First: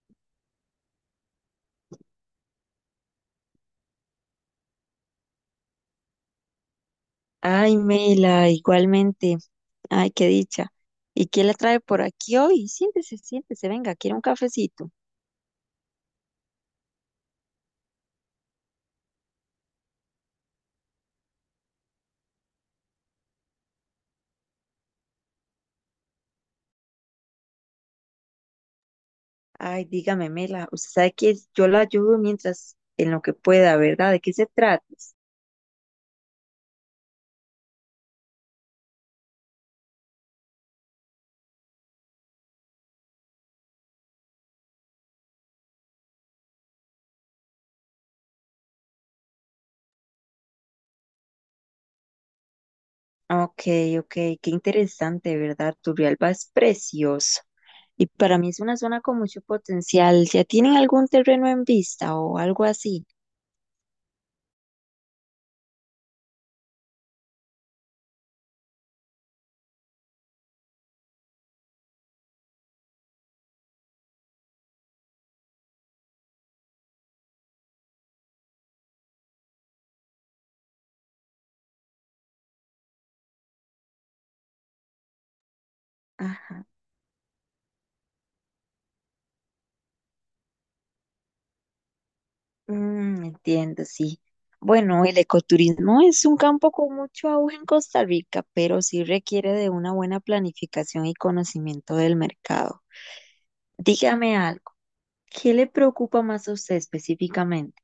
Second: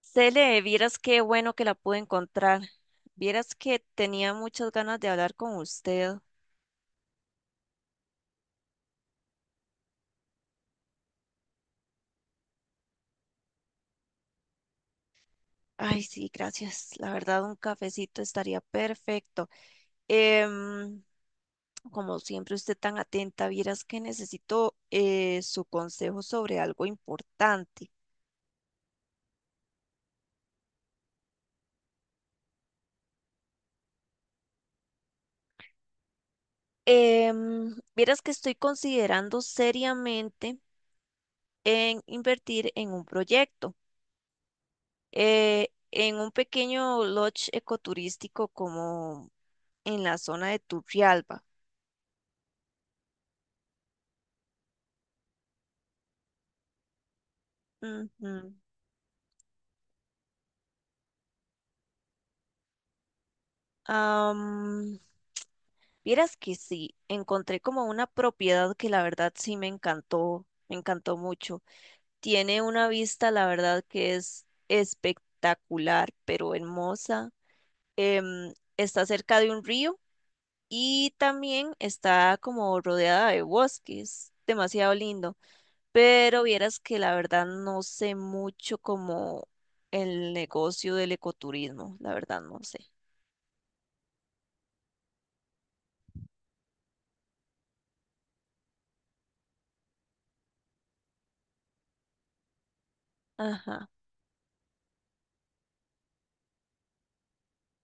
Cele, vieras qué bueno que la pude encontrar. Vieras que tenía muchas ganas de hablar con usted. Ay, Mela, igualmente. Ay, qué dicha. ¿Y quién la trae por aquí hoy? Siéntese, siéntese, venga, quiere un cafecito. Ay, sí, gracias. La verdad, un cafecito estaría perfecto. Em, Como siempre, usted tan atenta, vieras que necesito su consejo sobre algo importante. Ay, dígame, Mela, usted sabe que yo la ayudo mientras en lo que pueda, ¿verdad? ¿De qué se trata? Vieras que estoy considerando seriamente en invertir en un proyecto, en un pequeño lodge ecoturístico como en la zona de Turrialba. Ok, ok, qué interesante, ¿verdad? Turrialba es precioso. Y para mí Ujú. es una zona con mucho potencial. ¿Ya tienen algún terreno en vista o algo así? Am, Vieras que sí, encontré como una propiedad que la verdad sí me encantó mucho. Tiene una vista, la verdad que es espectacular, pero hermosa. Está cerca de un río y también está como rodeada de bosques, demasiado lindo. Pero Ajá. vieras que la verdad no sé mucho como el negocio del ecoturismo, la verdad no sé. Mm, entiendo, sí. Bueno, el ecoturismo es un campo con mucho auge en Costa Rica, pero sí requiere de una buena planificación y conocimiento del mercado. Ajá. Dígame algo, ¿qué le preocupa más a usted específicamente?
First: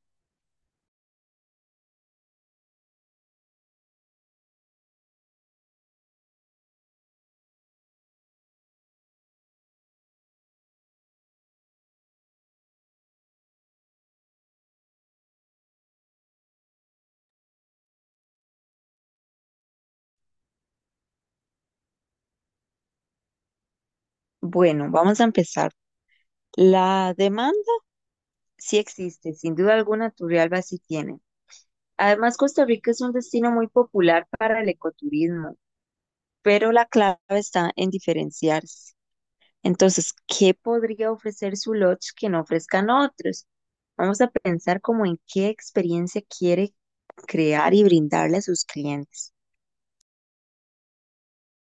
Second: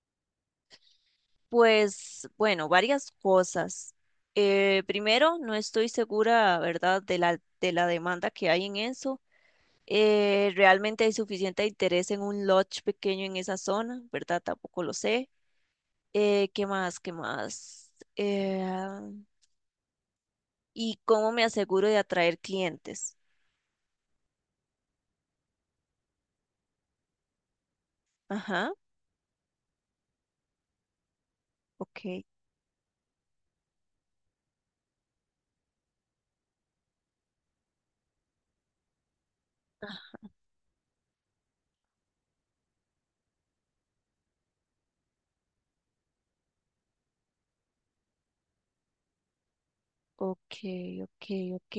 Pues bueno, varias cosas. Primero, no estoy segura, ¿verdad?, de la demanda que hay en eso. ¿Realmente hay suficiente interés en un lodge pequeño en esa zona, ¿verdad? Tampoco lo sé. ¿Qué más? ¿Qué más? ¿Y cómo me aseguro de atraer clientes? Bueno, vamos a empezar. La demanda Ajá. sí existe, sin duda alguna Turrialba sí tiene. Ok, Además, Costa Rica es un destino muy popular para el ecoturismo, pero la clave está en diferenciarse. Entonces, ¿qué podría ofrecer su lodge que no ofrezcan otros? Vamos a pensar como en qué experiencia quiere crear y brindarle a sus clientes. ok, ok, ok.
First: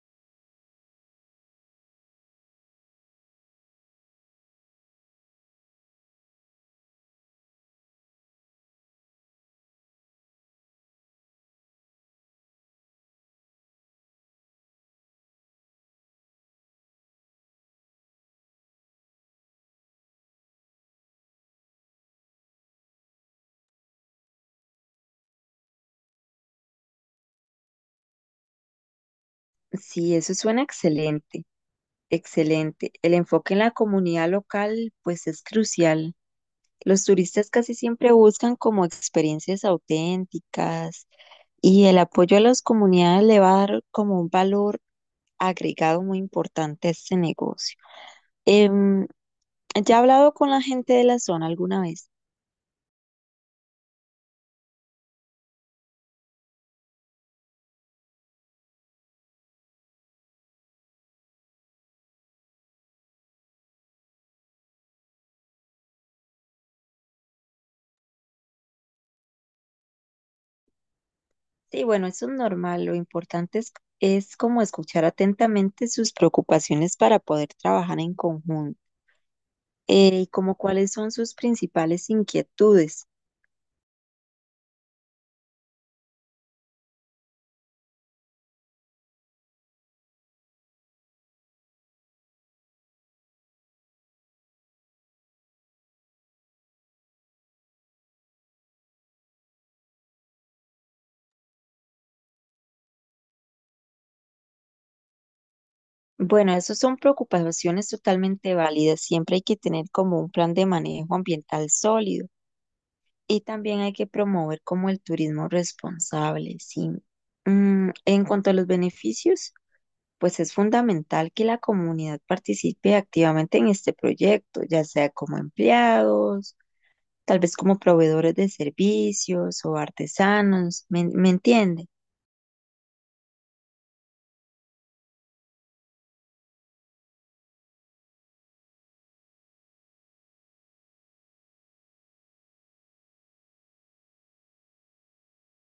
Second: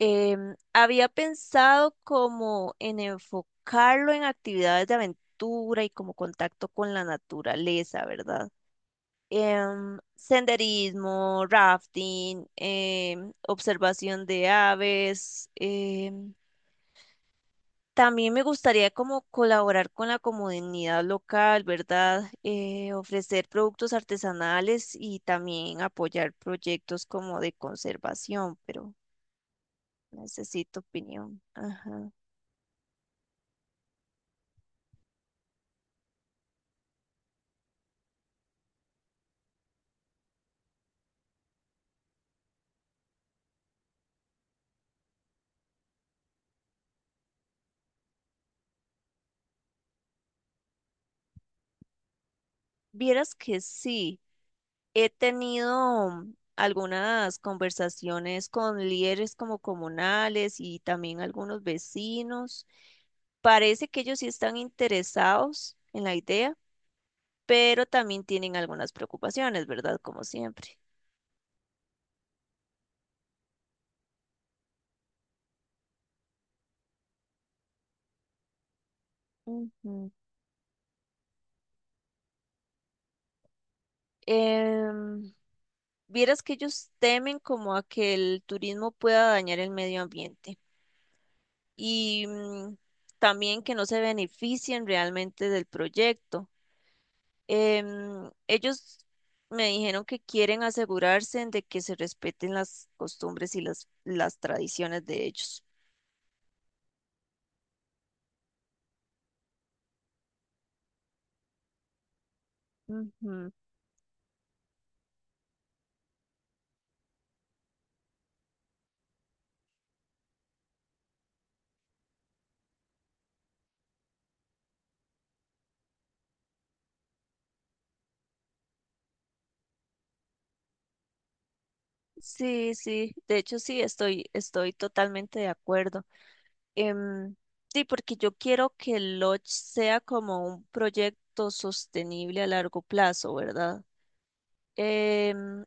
Había pensado como en enfocarlo en actividades de aventura y como contacto con la naturaleza, ¿verdad? Senderismo, rafting, observación de aves. También me gustaría como colaborar con la comunidad local, ¿verdad? Ofrecer productos artesanales y también apoyar proyectos como de conservación, pero Sí, eso suena necesito opinión. excelente, Ajá. excelente. El enfoque en la comunidad local, pues es crucial. Los turistas casi siempre buscan como experiencias auténticas y el apoyo a las comunidades le va a dar como un valor agregado muy importante a este negocio. Em, ¿Ya he hablado con la gente de la zona alguna vez? Vieras que sí, he tenido algunas conversaciones con líderes como comunales y también algunos vecinos. Parece que ellos sí están interesados en la idea, pero también tienen algunas preocupaciones, ¿verdad? Como siempre. Sí, bueno, eso es normal. Lo importante es como escuchar atentamente sus preocupaciones para poder trabajar en conjunto. Ujú. Y como cuáles son sus principales inquietudes. Em, Vieras que ellos temen como a que el turismo pueda dañar el medio ambiente y también que no se beneficien realmente del proyecto. Ellos me dijeron que quieren asegurarse de que se respeten las costumbres y las tradiciones de ellos. Bueno, esas son preocupaciones totalmente válidas. Siempre hay que tener como un plan de manejo ambiental sólido. Y Ujú. también hay que promover como el turismo responsable, sí. En cuanto a los beneficios, pues es fundamental que la comunidad participe activamente en este proyecto, ya sea como empleados, tal vez como proveedores de servicios o artesanos, ¿me entiende? Sí, sí, de hecho sí, estoy totalmente de acuerdo. Em, sí, porque yo quiero que el Lodge sea como un proyecto sostenible a largo plazo, ¿verdad? Em,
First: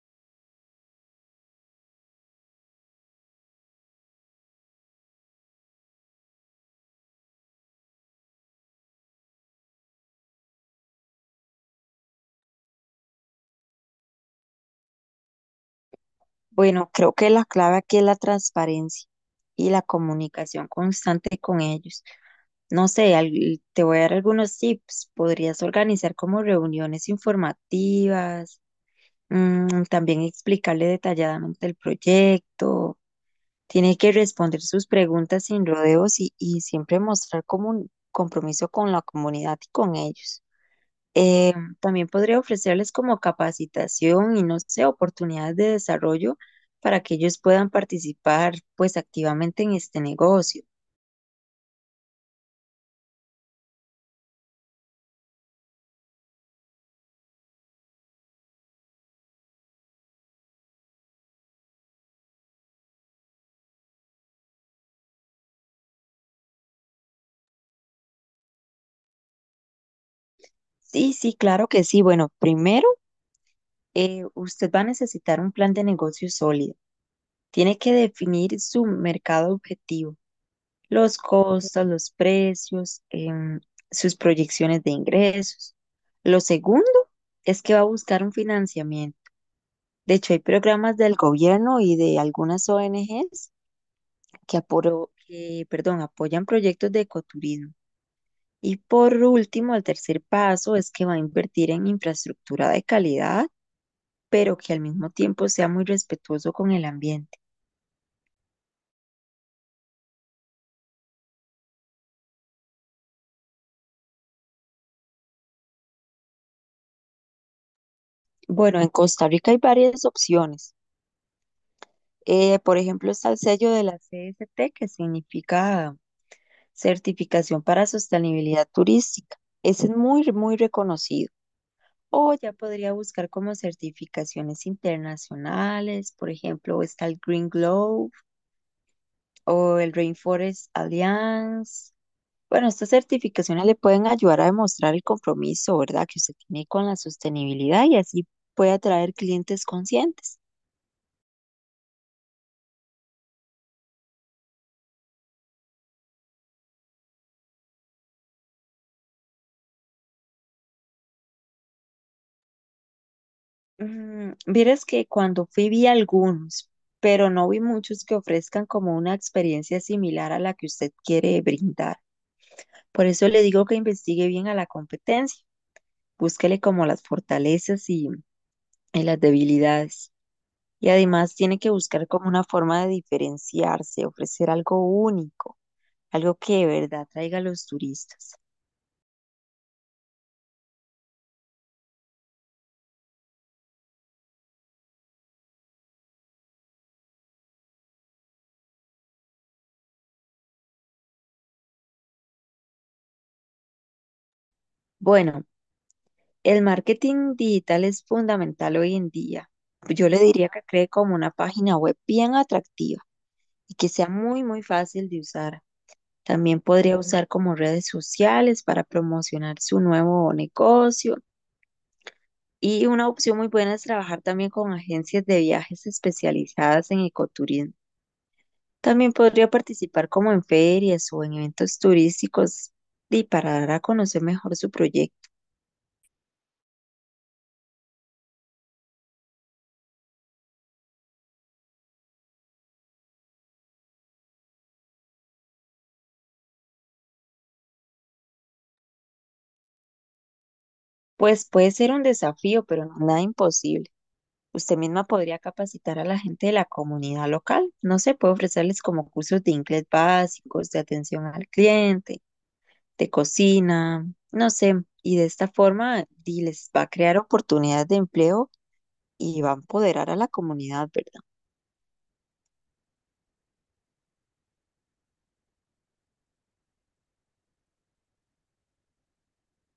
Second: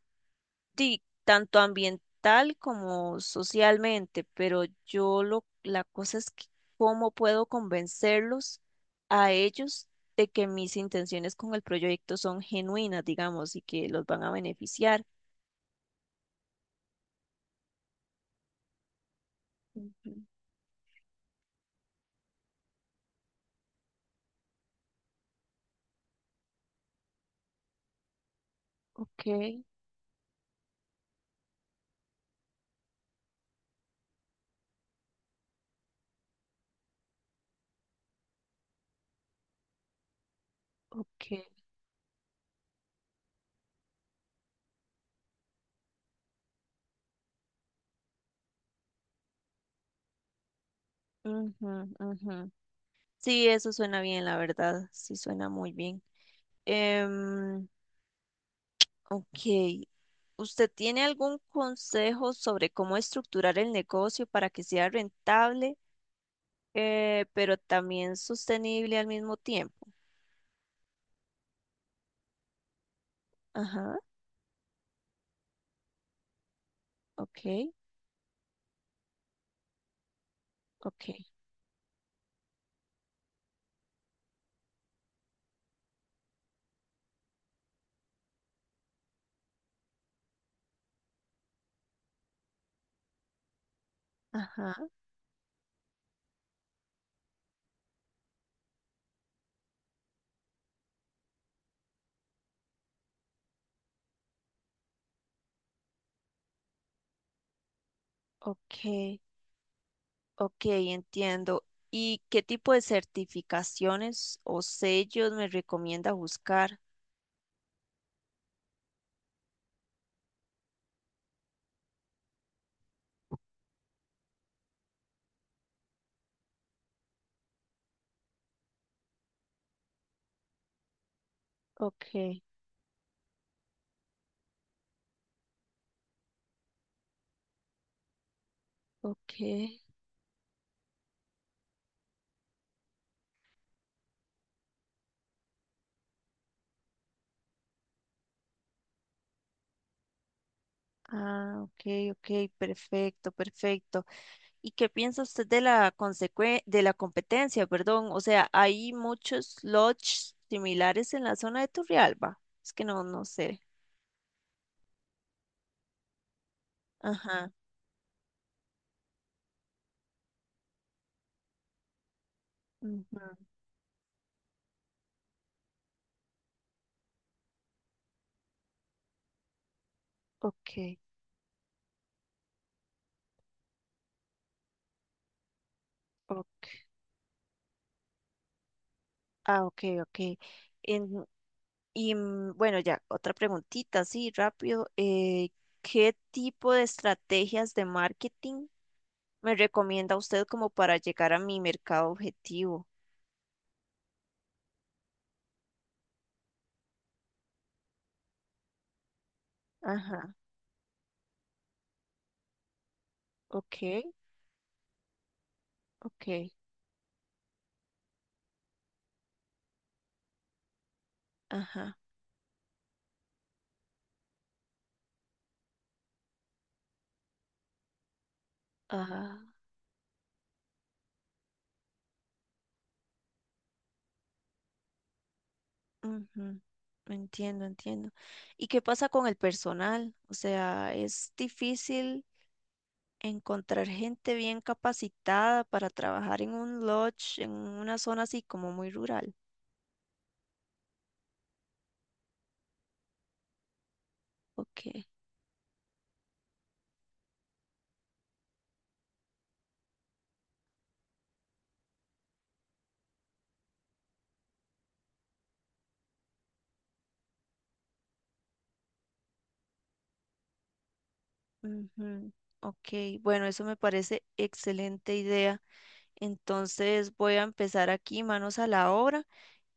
Sí, tanto ambiental como socialmente, pero yo lo, la cosa es que cómo puedo convencerlos a ellos de que mis intenciones con el proyecto son genuinas, digamos, y que los van a beneficiar. Bueno, creo que la clave aquí es la transparencia y la Ujú, comunicación constante con ellos. No sé, te voy a dar algunos tips. Podrías organizar como reuniones informativas, ok, también explicarle detalladamente el proyecto. Tiene que responder sus preguntas sin rodeos y, siempre mostrar como un compromiso con la comunidad y con ellos. ok. Eh, También podría ofrecerles como capacitación y no sé, oportunidades de desarrollo para que ellos puedan participar pues activamente en este negocio. Ujú, ujú. Sí, eso suena bien, la verdad, sí suena muy bien. Em, ok, ¿usted tiene algún consejo sobre cómo estructurar el negocio para que sea rentable? Eh, pero también sostenible al mismo tiempo. Sí, sí, claro que sí. Bueno, primero, Ajá, usted va a necesitar un plan de negocio sólido. ok, Tiene que definir su mercado objetivo, ok, los costos, los precios, em, sus proyecciones de ingresos. Lo segundo es que va a buscar un financiamiento. De hecho, hay programas del gobierno y de algunas ONGs ajá, que, perdón, apoyan proyectos de ecoturismo. Y por último, el tercer paso es que va a invertir en infraestructura de calidad, pero que al mismo tiempo sea muy respetuoso con el ambiente. ok, ok, entiendo. ¿Y qué tipo de certificaciones o sellos me recomienda buscar? Bueno, en Costa Rica hay varias opciones. Por ejemplo, está el sello de la CST, que significa Certificación para Sostenibilidad Turística. Ese es muy, muy reconocido. Ok, O ya podría buscar como certificaciones internacionales, por ejemplo, está el Green Globe o ok. el Rainforest Alliance. Bueno, estas certificaciones le pueden ayudar a demostrar el compromiso, ¿verdad?, que usted tiene con la sostenibilidad y así puede atraer clientes conscientes. Ah, ok, ok, perfecto, perfecto. ¿Y qué piensa usted de la consecue- de la competencia, perdón? O sea, hay muchos lodges similares en la zona de Turrialba. Es que no, no sé. Vieras que cuando fui vi algunos, pero no Ajá. vi muchos que ofrezcan como una experiencia similar a la que usted quiere brindar. Por eso le Ujú. digo que investigue bien a la competencia, búsquele como las fortalezas y, las debilidades. Y Ok, además tiene que buscar como una forma de diferenciarse, ofrecer algo único, algo que de ok. verdad traiga a los turistas. Ah, ok, ok. En- y bueno, ya, otra preguntita, sí, rápido. ¿Qué tipo de estrategias de marketing me recomienda usted como para llegar a mi mercado objetivo? Bueno, el marketing digital es fundamental hoy en día. Yo le Ajá, diría que cree como una página web bien atractiva y ok, que sea muy, muy fácil de usar. ok, También podría usar como redes sociales para promocionar su nuevo negocio. ajá, Y una opción muy buena es trabajar también con agencias de viajes especializadas en ecoturismo. También ajá. podría participar como en ferias o en eventos turísticos y para dar a conocer mejor su proyecto. Ujú, entiendo, entiendo. ¿Y qué pasa con el personal? O sea, ¿es difícil encontrar gente bien capacitada para trabajar en un lodge, en una zona así como muy rural? Pues puede ser un desafío, pero no nada imposible. Usted Ok, misma podría capacitar a la gente de la comunidad local. No sé, puede ofrecerles como cursos de inglés básicos, de atención al cliente, de cocina, no sé. Y de esta forma les va a crear oportunidades de empleo y va a empoderar a la comunidad, ¿verdad? ujú, ok, bueno, eso me parece excelente idea. Entonces voy a empezar aquí, manos a la obra,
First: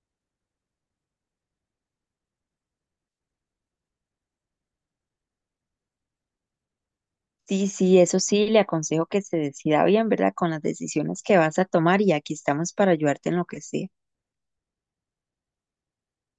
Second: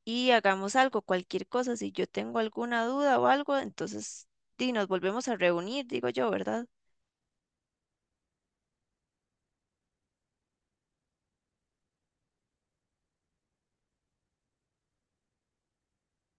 y hagamos algo, cualquier cosa. Si yo tengo alguna duda o algo, entonces di, nos volvemos a reunir, digo yo, ¿verdad? Sí, sí, eso sí, le aconsejo que se decida bien, ¿verdad? Con las decisiones que vas a tomar y aquí estamos para ayudarte en lo que sea.